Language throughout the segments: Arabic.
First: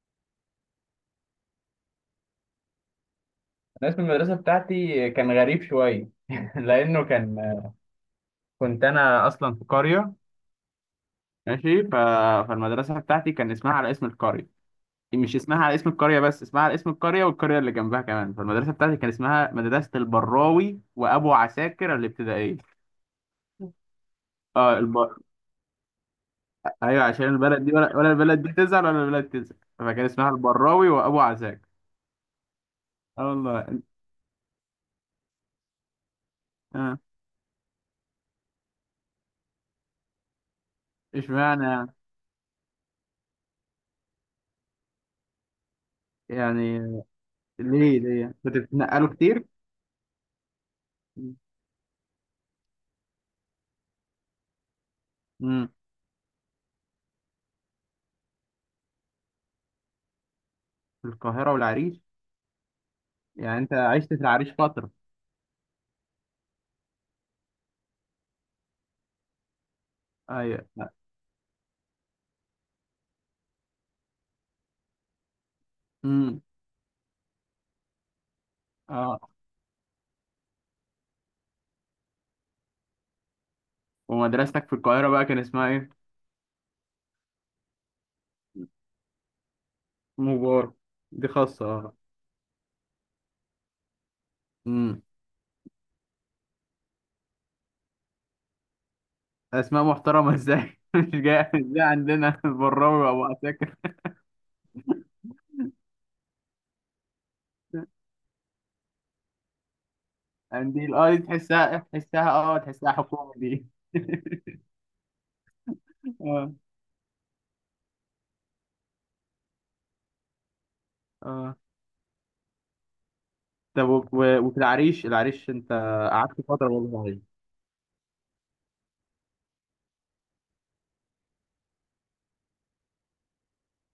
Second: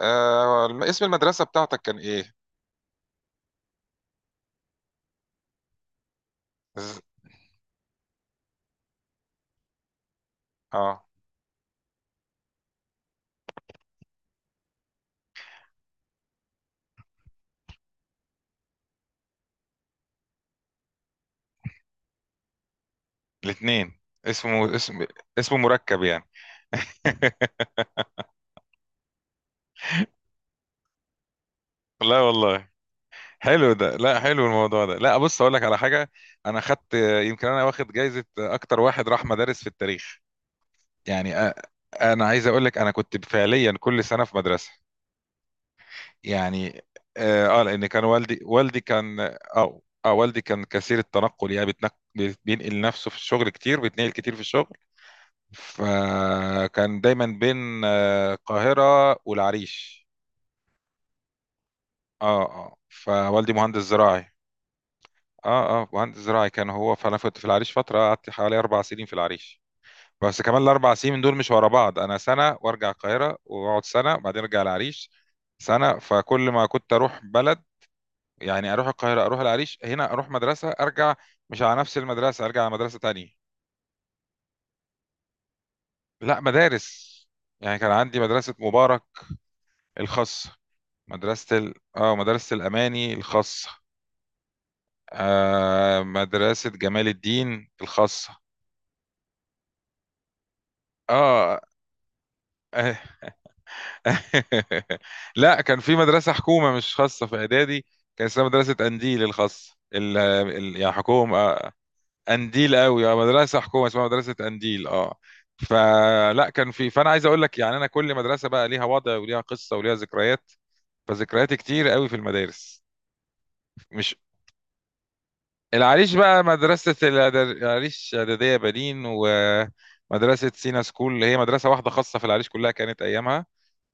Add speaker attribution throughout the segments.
Speaker 1: اسم المدرسة بتاعتك كان ايه؟
Speaker 2: الناس في المدرسة بتاعتي كان غريب شوية
Speaker 1: ز-
Speaker 2: لأنه كنت أنا أصلا في قرية
Speaker 1: اه.
Speaker 2: ماشي فالمدرسة بتاعتي كان اسمها على اسم القرية. مش اسمها على اسم القرية بس اسمها على اسم القرية والقرية اللي جنبها كمان. فالمدرسة بتاعتي كان اسمها مدرسة البراوي وأبو عساكر الابتدائية.
Speaker 1: الاثنين اسمه
Speaker 2: اه
Speaker 1: اسم، اسمه مركب يعني.
Speaker 2: أيوه، عشان البلد دي ولا البلد دي تزعل ولا البلد تزعل، فكان اسمها البراوي وأبو عساكر.
Speaker 1: لا والله،
Speaker 2: اه
Speaker 1: حلو
Speaker 2: والله.
Speaker 1: ده. لا، حلو الموضوع ده. لا، بص اقول لك على حاجة. انا خدت
Speaker 2: اه.
Speaker 1: يمكن انا واخد جايزة اكتر واحد راح مدارس في التاريخ، يعني
Speaker 2: اشمعنى؟
Speaker 1: انا عايز اقول لك انا كنت فعليا كل سنة في مدرسة
Speaker 2: يعني
Speaker 1: يعني.
Speaker 2: يعني
Speaker 1: لان
Speaker 2: ليه
Speaker 1: كان
Speaker 2: ليه
Speaker 1: والدي
Speaker 2: كنت
Speaker 1: والدي
Speaker 2: بتنقلوا
Speaker 1: كان،
Speaker 2: كتير؟
Speaker 1: اه والدي كان كثير التنقل يعني بينقل نفسه في الشغل كتير، بيتنقل كتير في الشغل.
Speaker 2: امم.
Speaker 1: فكان دايما بين القاهرة والعريش.
Speaker 2: في القاهرة والعريش.
Speaker 1: اه اه. فوالدي
Speaker 2: يعني انت
Speaker 1: مهندس
Speaker 2: عشت في
Speaker 1: زراعي،
Speaker 2: العريش فترة؟
Speaker 1: اه اه، مهندس زراعي كان هو. فانا كنت في العريش فترة، قعدت حوالي 4 سنين في العريش. بس كمان
Speaker 2: ايوه.
Speaker 1: ال4 سنين دول مش ورا بعض. انا سنة وارجع القاهرة، واقعد سنة وبعدين ارجع العريش سنة. فكل
Speaker 2: امم.
Speaker 1: ما كنت اروح بلد، يعني اروح
Speaker 2: اه.
Speaker 1: القاهرة اروح العريش، هنا اروح مدرسة ارجع مش على نفس المدرسة، ارجع على مدرسة تانية.
Speaker 2: ومدرستك في القاهرة بقى كان اسمها ايه؟
Speaker 1: لا، مدارس، يعني كان عندي مدرسة مبارك الخاص.
Speaker 2: مبارك. دي
Speaker 1: مدرسة
Speaker 2: خاصة،
Speaker 1: ال...
Speaker 2: اه.
Speaker 1: اه مدرسة الأماني الخاصة.
Speaker 2: امم.
Speaker 1: آه، مدرسة جمال الدين الخاصة.
Speaker 2: اسماء محترمة ازاي؟ مش جاي
Speaker 1: اه.
Speaker 2: مش جاي عندنا البراوي وابو عساكر.
Speaker 1: لا، كان في مدرسة حكومة مش خاصة في إعدادي، كان اسمها مدرسة أنديل الخاصة، يعني
Speaker 2: قنديل، اه. دي
Speaker 1: حكومة.
Speaker 2: تحسها تحسها اه
Speaker 1: أنديل
Speaker 2: تحسها
Speaker 1: قوي، اه،
Speaker 2: حكومة
Speaker 1: مدرسة
Speaker 2: دي.
Speaker 1: حكومة اسمها مدرسة أنديل، اه. فلا،
Speaker 2: اه
Speaker 1: كان في، فأنا عايز أقول لك يعني أنا كل مدرسة بقى ليها وضع وليها قصة وليها ذكريات،
Speaker 2: اه.
Speaker 1: فذكرياتي كتير قوي في المدارس.
Speaker 2: طب
Speaker 1: مش،
Speaker 2: وفي العريش، العريش انت
Speaker 1: العريش
Speaker 2: قعدت
Speaker 1: بقى
Speaker 2: فترة برضه في العريش.
Speaker 1: العريش إعدادية بنين ومدرسة سينا سكول، اللي هي مدرسة واحدة خاصة في العريش كلها كانت أيامها.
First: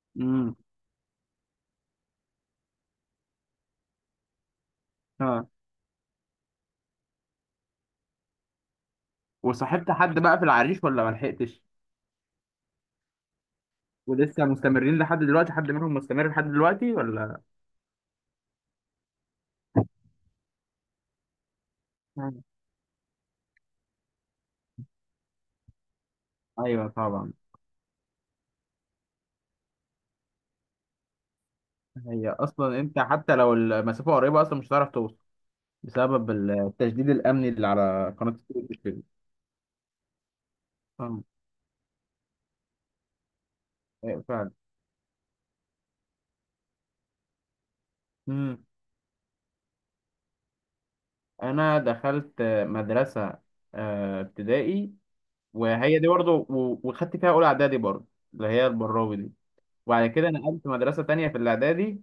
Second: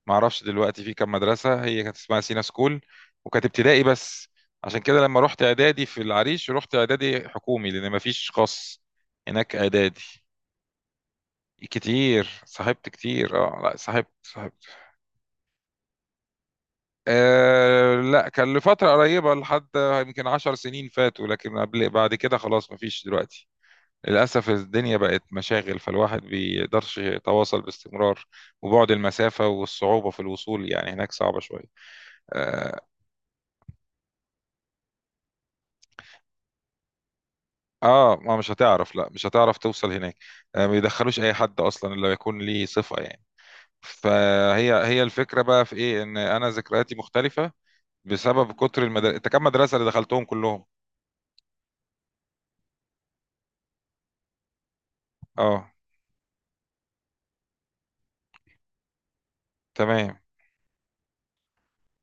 Speaker 1: معرفش
Speaker 2: امم.
Speaker 1: دلوقتي في كام مدرسة، هي كانت اسمها سينا سكول وكانت ابتدائي بس. عشان كده لما رحت
Speaker 2: اه.
Speaker 1: إعدادي في العريش، رحت إعدادي حكومي لأن مفيش خاص هناك
Speaker 2: وصاحبت
Speaker 1: إعدادي.
Speaker 2: حد بقى في العريش ولا ما لحقتش؟
Speaker 1: كتير، صاحبت كتير، اه، لا صاحبت،
Speaker 2: ولسه
Speaker 1: صاحبت.
Speaker 2: مستمرين لحد دلوقتي، حد منهم مستمر لحد دلوقتي ولا؟
Speaker 1: آه لا، كان لفترة قريبة، لحد يمكن 10 سنين فاتوا، لكن قبل، بعد كده خلاص مفيش دلوقتي. للأسف الدنيا بقت مشاغل، فالواحد
Speaker 2: ايوه
Speaker 1: بيقدرش
Speaker 2: طبعا.
Speaker 1: يتواصل باستمرار. وبعد المسافة والصعوبة في الوصول، يعني هناك صعبة شوية.
Speaker 2: هي
Speaker 1: آه,
Speaker 2: اصلا انت حتى لو المسافه قريبه اصلا مش هتعرف توصل بسبب التشديد الامني اللي على
Speaker 1: آه
Speaker 2: قناه
Speaker 1: ما مش
Speaker 2: السويس
Speaker 1: هتعرف،
Speaker 2: كده.
Speaker 1: لا مش هتعرف توصل هناك. آه، ما بيدخلوش
Speaker 2: آه،
Speaker 1: أي حد أصلا إلا يكون ليه صفة، يعني.
Speaker 2: أيوة فعلا.
Speaker 1: فهي، هي الفكرة بقى في إيه، إن أنا ذكرياتي مختلفة بسبب
Speaker 2: امم.
Speaker 1: كتر المدارس. أنت كم مدرسة اللي دخلتهم كلهم؟
Speaker 2: انا دخلت مدرسه ابتدائي.
Speaker 1: آه.
Speaker 2: وهي دي برضه وخدت فيها اولى اعدادي برضه، اللي هي البراوي دي. وبعد
Speaker 1: تمام.
Speaker 2: كده نقلت مدرسه تانية في الاعدادي.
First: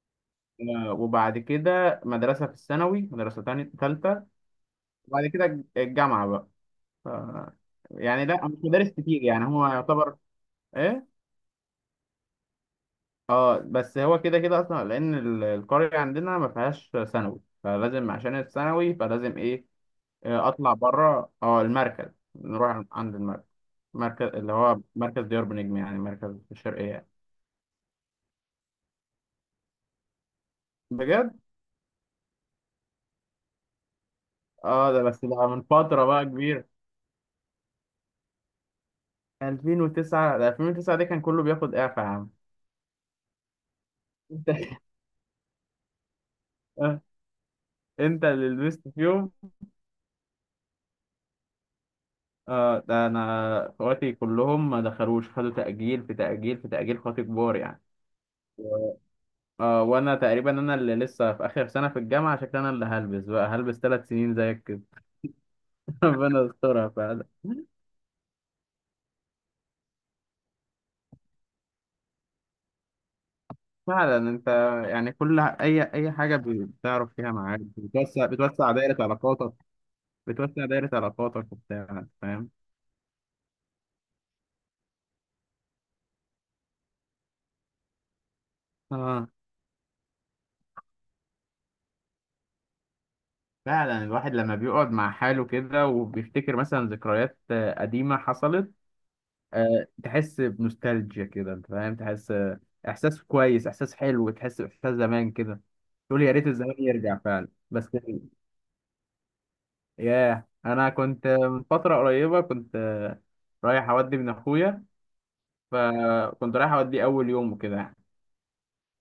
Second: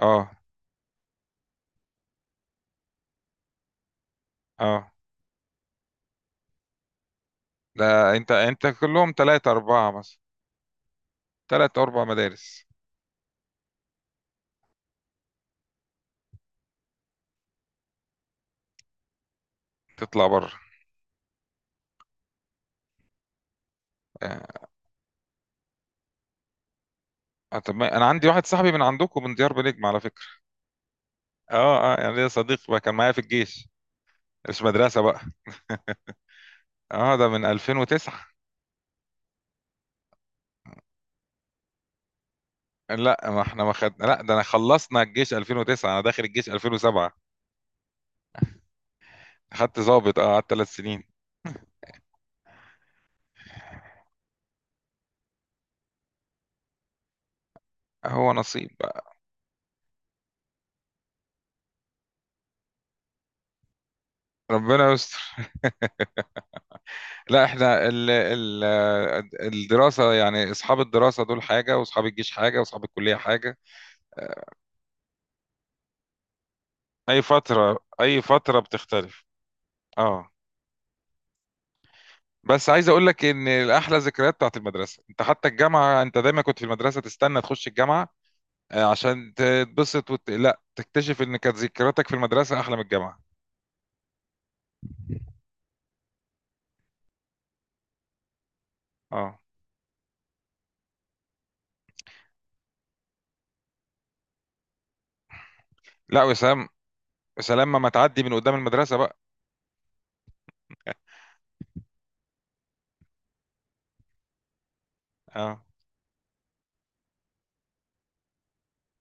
Speaker 1: آه.
Speaker 2: وبعد كده مدرسه في الثانوي، مدرسه تانية ثالثه.
Speaker 1: آه.
Speaker 2: وبعد كده الجامعه بقى. ف...
Speaker 1: لا
Speaker 2: يعني
Speaker 1: أنت،
Speaker 2: لا، مش
Speaker 1: أنت
Speaker 2: مدارس
Speaker 1: كلهم
Speaker 2: كتير، يعني
Speaker 1: ثلاثة
Speaker 2: هو
Speaker 1: أربعة
Speaker 2: يعتبر
Speaker 1: مثلا،
Speaker 2: ايه.
Speaker 1: ثلاثة أربع مدارس.
Speaker 2: اه بس هو كده كده اصلا، لان القريه عندنا ما فيهاش ثانوي، فلازم عشان الثانوي فلازم ايه.
Speaker 1: تطلع بره.
Speaker 2: اطلع بره. اه المركز، نروح عند المركز، مركز اللي هو مركز ديار بنجم، يعني مركز في الشرقيه يعني.
Speaker 1: آه طب، ما انا عندي واحد صاحبي من عندكم، من ديار بنجم، على فكره.
Speaker 2: بجد؟
Speaker 1: اه اه، يعني ليا صديق بقى كان معايا في الجيش، مش
Speaker 2: اه
Speaker 1: مدرسه
Speaker 2: ده
Speaker 1: بقى.
Speaker 2: بس ده من فتره بقى كبير.
Speaker 1: اه، ده من 2009.
Speaker 2: 2009؟ ده 2009 دي كان كله بياخد اعفاء يا عم.
Speaker 1: لا، ما احنا ما خد، لا، ده انا
Speaker 2: انت
Speaker 1: خلصنا الجيش 2009، انا داخل الجيش
Speaker 2: آه،
Speaker 1: 2007.
Speaker 2: انت اللي لبست فيهم.
Speaker 1: خدت ضابط، اه، قعدت 3 سنين.
Speaker 2: اه ده انا اخواتي كلهم ما دخلوش، خدوا تأجيل في تأجيل في تأجيل، خاطي كبار يعني.
Speaker 1: هو نصيب بقى.
Speaker 2: اه وانا تقريبا انا اللي لسه في اخر سنه في الجامعه، عشان كده انا اللي هلبس بقى، هلبس ثلاث سنين زيك كده.
Speaker 1: ربنا يستر.
Speaker 2: ربنا يسترها فعلا.
Speaker 1: لا احنا ال ال الدراسة، يعني اصحاب الدراسة دول حاجة، واصحاب الجيش حاجة، واصحاب الكلية حاجة.
Speaker 2: فعلا انت.
Speaker 1: آه،
Speaker 2: يعني كل اي حاجه بتعرف
Speaker 1: اي
Speaker 2: فيها معاك
Speaker 1: فترة، اي
Speaker 2: بتوسع
Speaker 1: فترة
Speaker 2: بتوسع دايره
Speaker 1: بتختلف،
Speaker 2: علاقاتك.
Speaker 1: اه.
Speaker 2: بتوسع دايره علاقاتك وبتاع، فاهم.
Speaker 1: بس عايز اقول لك ان الاحلى ذكريات بتاعت المدرسه. انت حتى الجامعه انت دايما كنت في المدرسه تستنى تخش الجامعه،
Speaker 2: اه.
Speaker 1: عشان تتبسط لا، تكتشف ان كانت ذكرياتك في المدرسه احلى من الجامعه،
Speaker 2: فعلا الواحد لما بيقعد مع حاله كده وبيفتكر مثلا ذكريات قديمه حصلت،
Speaker 1: اه.
Speaker 2: تحس بنوستالجيا كده، انت فاهم، تحس احساس كويس، احساس حلو، تحس باحساس زمان كده.
Speaker 1: لا
Speaker 2: تقول يا ريت
Speaker 1: وسلام.
Speaker 2: الزمان يرجع فعلا.
Speaker 1: سلام ما
Speaker 2: بس
Speaker 1: تعدي من قدام المدرسه بقى.
Speaker 2: ياه، انا كنت من فتره قريبه كنت رايح اودي من اخويا.
Speaker 1: اه
Speaker 2: فكنت رايح اودي اول يوم وكده يعني.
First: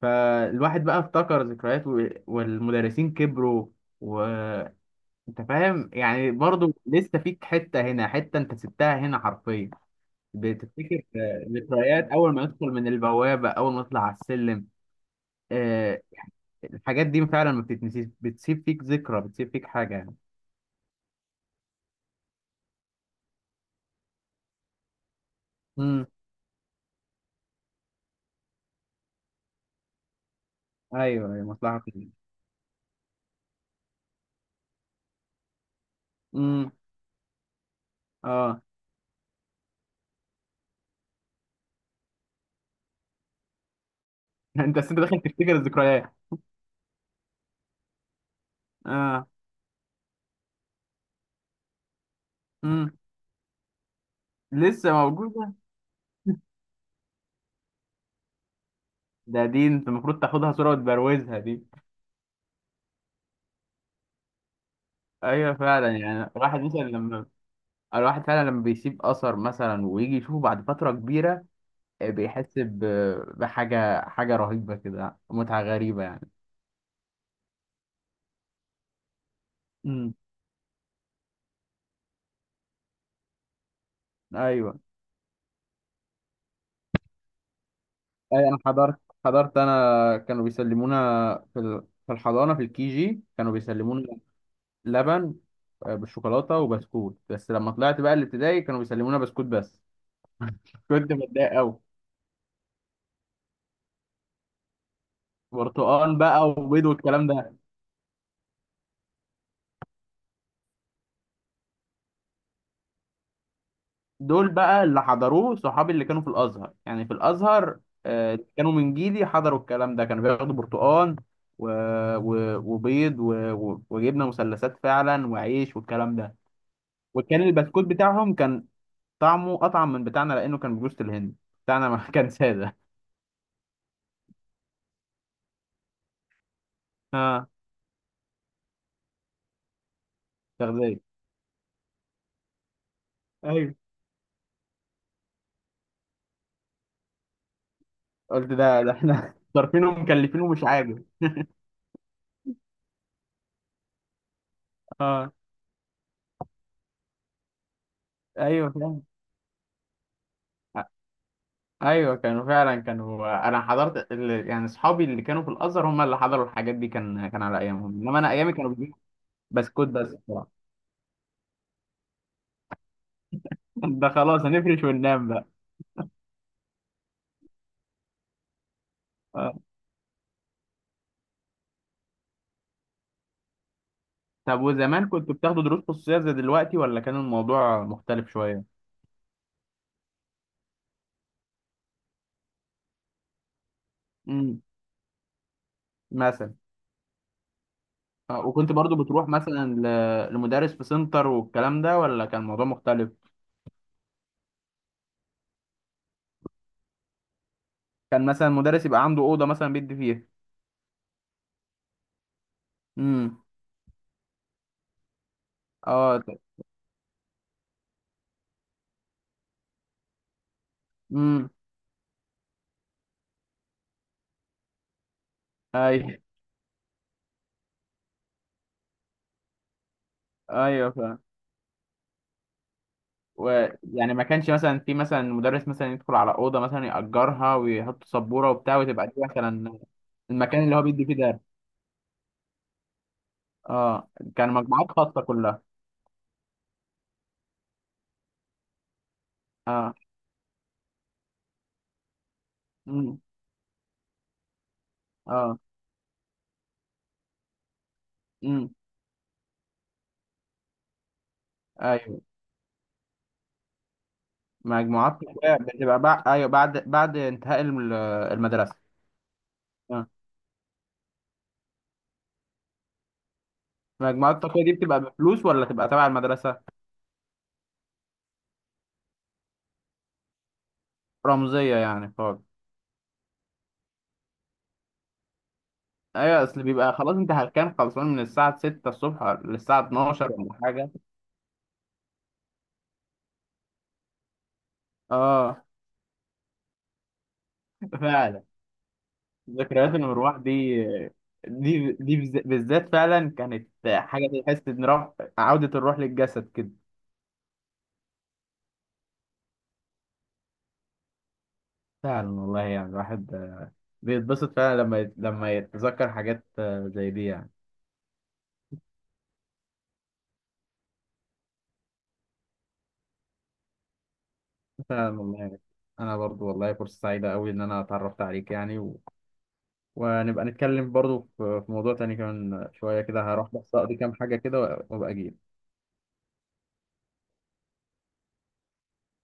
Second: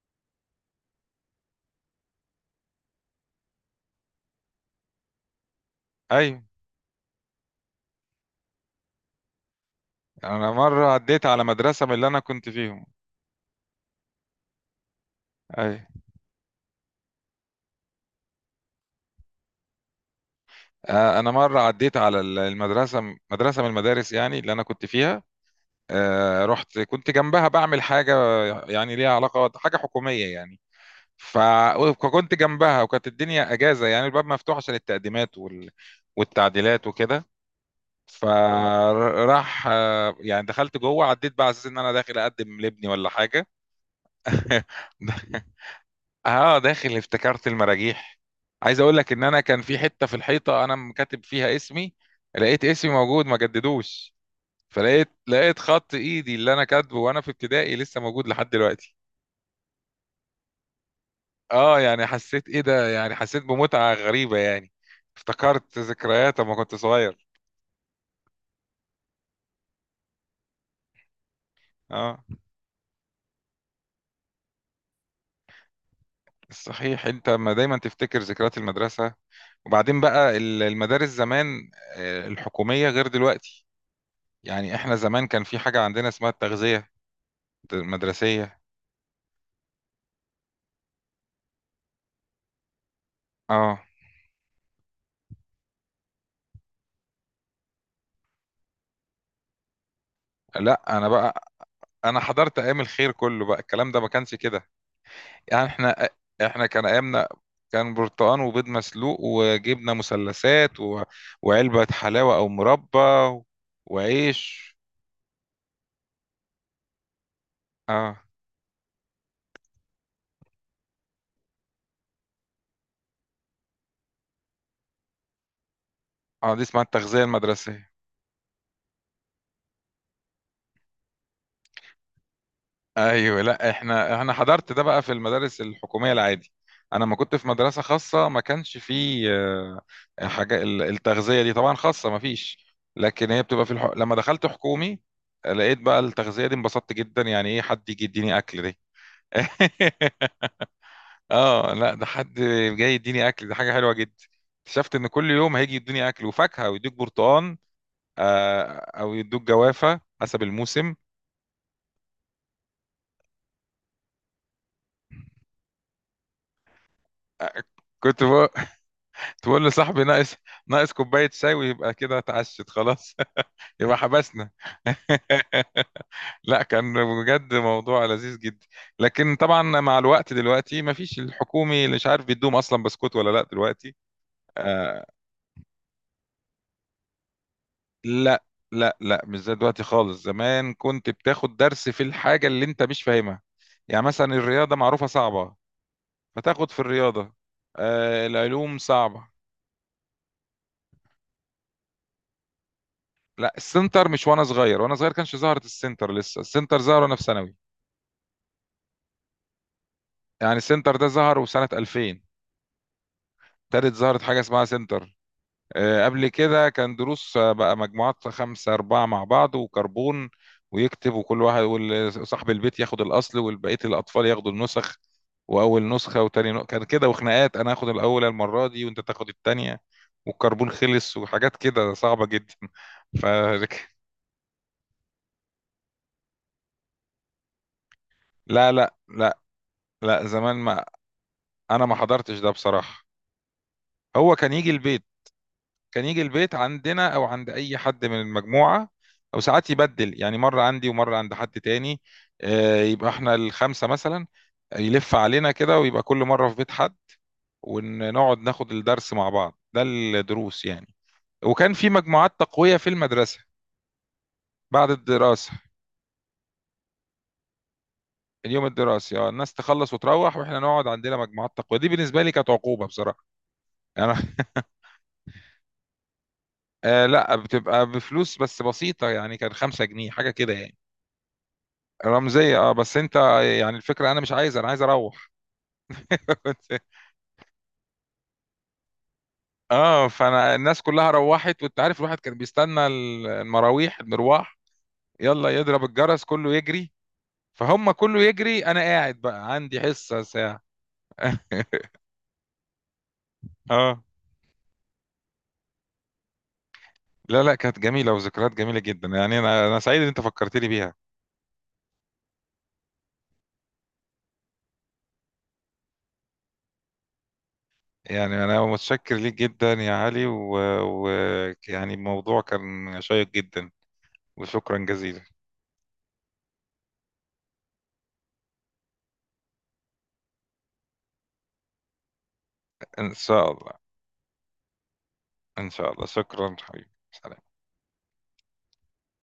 Speaker 2: فالواحد بقى افتكر ذكريات والمدرسين كبروا. وانت فاهم يعني،
Speaker 1: ايوه،
Speaker 2: برضو لسه فيك حته هنا حته، انت سبتها هنا حرفيا.
Speaker 1: انا مره
Speaker 2: بتفتكر
Speaker 1: عديت على مدرسه من
Speaker 2: ذكريات،
Speaker 1: اللي انا
Speaker 2: اول ما
Speaker 1: كنت
Speaker 2: ندخل
Speaker 1: فيهم.
Speaker 2: من البوابه، اول ما نطلع على السلم.
Speaker 1: ايوه.
Speaker 2: آه، الحاجات دي فعلا ما بتتنسيش، بتسيب فيك ذكرى، بتسيب فيك حاجه يعني.
Speaker 1: انا مره عديت على المدرسه، مدرسه من المدارس يعني اللي انا كنت فيها.
Speaker 2: امم.
Speaker 1: رحت، كنت جنبها بعمل حاجه، يعني ليها علاقه حاجه حكوميه يعني.
Speaker 2: ايوه
Speaker 1: ف-
Speaker 2: ايوه، مصلحه فيه.
Speaker 1: وكنت جنبها وكانت الدنيا اجازه، يعني الباب مفتوح عشان
Speaker 2: امم.
Speaker 1: والتعديلات وكده، اه.
Speaker 2: اه.
Speaker 1: فراح يعني دخلت جوه، عديت بقى على اساس ان انا داخل اقدم لابني ولا حاجه.
Speaker 2: انت أصل انت داخل تفتكر الذكريات.
Speaker 1: اه، داخل افتكرت المراجيح. عايز اقول لك ان
Speaker 2: اه.
Speaker 1: انا كان في حته في الحيطه انا مكاتب فيها اسمي، لقيت اسمي
Speaker 2: امم.
Speaker 1: موجود ما جددوش.
Speaker 2: لسه
Speaker 1: فلقيت
Speaker 2: موجوده.
Speaker 1: لقيت خط ايدي اللي انا كاتبه وانا في ابتدائي، لسه موجود لحد دلوقتي.
Speaker 2: دي انت المفروض تاخدها صوره وتبروزها دي.
Speaker 1: اه يعني حسيت، ايه ده، يعني حسيت بمتعة غريبة يعني،
Speaker 2: ايوه
Speaker 1: افتكرت
Speaker 2: فعلا. يعني
Speaker 1: ذكريات لما
Speaker 2: الواحد
Speaker 1: كنت
Speaker 2: مثلا لما،
Speaker 1: صغير،
Speaker 2: الواحد فعلا لما بيسيب اثر مثلا ويجي يشوفه بعد فتره كبيره،
Speaker 1: اه.
Speaker 2: بيحس بحاجه رهيبه كده، متعه غريبه يعني.
Speaker 1: صحيح انت ما دايما تفتكر ذكريات المدرسة. وبعدين
Speaker 2: مم.
Speaker 1: بقى المدارس زمان، الحكومية، غير دلوقتي. يعني
Speaker 2: ايوه.
Speaker 1: احنا زمان كان في حاجة عندنا اسمها التغذية
Speaker 2: أي انا
Speaker 1: المدرسية،
Speaker 2: حضرت انا كانوا بيسلمونا في الحضانه، في الكي جي كانوا
Speaker 1: اه.
Speaker 2: بيسلمونا لبن بالشوكولاته وبسكوت. بس لما طلعت بقى الابتدائي كانوا بيسلمونا بسكوت بس.
Speaker 1: لا انا
Speaker 2: كنت
Speaker 1: بقى،
Speaker 2: متضايق قوي.
Speaker 1: انا حضرت ايام الخير كله بقى، الكلام ده ما كانش كده. يعني احنا،
Speaker 2: برتقال بقى
Speaker 1: احنا كان
Speaker 2: وبيض
Speaker 1: ايامنا
Speaker 2: والكلام ده؟
Speaker 1: كان برتقان وبيض مسلوق وجبنه مثلثات وعلبه حلاوه او مربى
Speaker 2: دول
Speaker 1: وعيش،
Speaker 2: بقى اللي حضروه صحابي اللي كانوا في الازهر، يعني في الازهر.
Speaker 1: اه
Speaker 2: كانوا من جيلي حضروا الكلام ده، كانوا بياخدوا برتقال و... وبيض وجبنه مثلثات فعلا وعيش والكلام ده.
Speaker 1: اه. دي اسمها التغذيه
Speaker 2: وكان البسكوت
Speaker 1: المدرسيه.
Speaker 2: بتاعهم كان طعمه اطعم من بتاعنا لانه كان بجوز الهند. بتاعنا ما كان ساده.
Speaker 1: ايوه، لا احنا، احنا حضرت ده بقى في المدارس الحكوميه العادي. انا ما كنت في
Speaker 2: اه
Speaker 1: مدرسه خاصه، ما كانش فيه، حاجه
Speaker 2: تغذيه،
Speaker 1: التغذيه دي طبعا، خاصه ما فيش، لكن هي بتبقى في
Speaker 2: ايوه.
Speaker 1: لما دخلت حكومي، لقيت بقى التغذيه دي، انبسطت جدا، يعني ايه حد يجي يديني
Speaker 2: قلت
Speaker 1: اكل دي.
Speaker 2: ده احنا صارفين ومكلفين ومش عاجب.
Speaker 1: اه، لا ده حد جاي يديني اكل، ده حاجه حلوه جدا. اكتشفت ان كل
Speaker 2: اه.
Speaker 1: يوم هيجي يديني اكل وفاكهه، ويدوك برتقان آه،
Speaker 2: ايوه فاهم.
Speaker 1: او يدوك جوافه حسب الموسم.
Speaker 2: ايوه كانوا فعلا، كانوا انا حضرت يعني اصحابي اللي كانوا في الازهر هم اللي حضروا الحاجات دي، كان على
Speaker 1: آه،
Speaker 2: ايامهم، انما
Speaker 1: كنت
Speaker 2: انا
Speaker 1: بقول،
Speaker 2: ايامي كانوا بيجيبوا
Speaker 1: كنت بقول
Speaker 2: بسكوت
Speaker 1: لصاحبي
Speaker 2: بس
Speaker 1: ناقص،
Speaker 2: بصراحه.
Speaker 1: ناقص كوبايه شاي ويبقى كده اتعشت خلاص. يبقى
Speaker 2: ده خلاص
Speaker 1: حبسنا.
Speaker 2: هنفرش وننام بقى.
Speaker 1: لا كان بجد موضوع لذيذ جدا، لكن
Speaker 2: آه.
Speaker 1: طبعا مع الوقت دلوقتي ما فيش الحكومي، اللي مش عارف بيدوم اصلا بسكوت ولا لا دلوقتي.
Speaker 2: طب
Speaker 1: آه،
Speaker 2: وزمان كنتوا بتاخدوا دروس خصوصيه زي دلوقتي ولا كان الموضوع مختلف
Speaker 1: لا
Speaker 2: شويه؟
Speaker 1: لا لا، مش زي دلوقتي خالص. زمان كنت بتاخد درس في الحاجة اللي انت مش فاهمها، يعني مثلا
Speaker 2: امم،
Speaker 1: الرياضة معروفة صعبة،
Speaker 2: مثلا.
Speaker 1: فتاخد في الرياضة. آه
Speaker 2: وكنت
Speaker 1: العلوم
Speaker 2: برضو بتروح
Speaker 1: صعبة.
Speaker 2: مثلا لمدرس في سنتر والكلام ده، ولا كان الموضوع مختلف؟
Speaker 1: لا، السنتر مش، وانا صغير، وانا صغير كانش ظهرت السنتر، لسه السنتر ظهر وانا في ثانوي.
Speaker 2: كان مثلا مدرس يبقى عنده أوضة مثلا بيدي فيها؟
Speaker 1: يعني السنتر ده ظهر وسنة 2000
Speaker 2: امم.
Speaker 1: ابتدت ظهرت حاجة اسمها سنتر.
Speaker 2: اه.
Speaker 1: قبل كده كان دروس، بقى مجموعات خمسة أربعة مع بعض وكربون، ويكتب، وكل
Speaker 2: امم.
Speaker 1: واحد، وصاحب البيت ياخد الأصل والبقية الأطفال ياخدوا النسخ، وأول
Speaker 2: اي.
Speaker 1: نسخة وتاني نسخة، كان كده. وخناقات أنا آخد الأولى المرة دي وأنت تاخد التانية، والكربون
Speaker 2: ايوه
Speaker 1: خلص،
Speaker 2: فاهم.
Speaker 1: وحاجات كده صعبة جدا. ف
Speaker 2: ويعني ما كانش مثلا في مثلا مدرس مثلا يدخل على أوضة مثلا يأجرها ويحط سبورة
Speaker 1: لا
Speaker 2: وبتاع
Speaker 1: لا
Speaker 2: وتبقى دي
Speaker 1: لا
Speaker 2: مثلا
Speaker 1: لا زمان
Speaker 2: المكان اللي هو
Speaker 1: ما،
Speaker 2: بيدي فيه درس.
Speaker 1: أنا ما حضرتش ده بصراحة.
Speaker 2: اه
Speaker 1: هو كان
Speaker 2: كان
Speaker 1: يجي
Speaker 2: مجموعات
Speaker 1: البيت،
Speaker 2: خاصة كلها.
Speaker 1: كان يجي البيت عندنا او عند اي حد من المجموعه، او ساعات
Speaker 2: اه.
Speaker 1: يبدل، يعني مره عندي ومره عند حد تاني. يبقى
Speaker 2: امم.
Speaker 1: احنا الخمسه مثلا يلف علينا
Speaker 2: اه.
Speaker 1: كده، ويبقى كل مره في بيت حد، ونقعد
Speaker 2: امم.
Speaker 1: ناخد الدرس مع بعض. ده الدروس يعني. وكان في
Speaker 2: ايوه،
Speaker 1: مجموعات تقويه في المدرسه بعد
Speaker 2: مجموعات،
Speaker 1: الدراسه،
Speaker 2: بتبقى بقى، ايوه بعد انتهاء
Speaker 1: اليوم
Speaker 2: المدرسة.
Speaker 1: الدراسي. اه الناس تخلص وتروح، واحنا نقعد عندنا مجموعات تقويه. دي بالنسبه لي كانت عقوبه بصراحه، يعني انا.
Speaker 2: المجموعات التقوية دي بتبقى بفلوس ولا تبقى تبع المدرسة؟
Speaker 1: آه لا، بتبقى بفلوس بس بسيطه، يعني كان 5 جنيه حاجه كده يعني.
Speaker 2: رمزية يعني خالص.
Speaker 1: رمزية، اه بس انت، يعني الفكرة انا مش عايز، انا عايز اروح.
Speaker 2: ايوه، اصل بيبقى خلاص انت هتكون خلصان من الساعة 6 الصبح للساعة
Speaker 1: اه
Speaker 2: 12 ولا
Speaker 1: فانا الناس
Speaker 2: حاجة.
Speaker 1: كلها روحت، وانت عارف الواحد كان بيستنى المراويح، المروح، يلا
Speaker 2: اه
Speaker 1: يضرب الجرس كله يجري، فهم كله
Speaker 2: فعلا.
Speaker 1: يجري، انا قاعد بقى عندي
Speaker 2: ذكريات
Speaker 1: حصة
Speaker 2: المروح
Speaker 1: ساعة.
Speaker 2: دي، بالذات فعلا كانت
Speaker 1: اه
Speaker 2: حاجة تحس ان روح، عودة الروح للجسد كده.
Speaker 1: لا لا، كانت جميلة وذكريات جميلة جدا، يعني أنا سعيد إن أنت فكرتني بيها.
Speaker 2: فعلا والله يعني الواحد بيتبسط فعلا لما يتذكر حاجات زي دي يعني.
Speaker 1: يعني أنا متشكر ليك جدا يا علي، يعني الموضوع كان شيق جدا، وشكرا
Speaker 2: فعلا
Speaker 1: جزيلا.
Speaker 2: والله. انا برضو والله فرصة سعيدة قوي ان انا اتعرفت عليك يعني. ونبقى نتكلم برضو في موضوع تاني كمان شوية
Speaker 1: إن
Speaker 2: كده. هروح
Speaker 1: شاء
Speaker 2: بس
Speaker 1: الله.
Speaker 2: أقضي كام حاجة كده وأبقى أجي.
Speaker 1: إن شاء الله، شكرا حبيبي، سلام.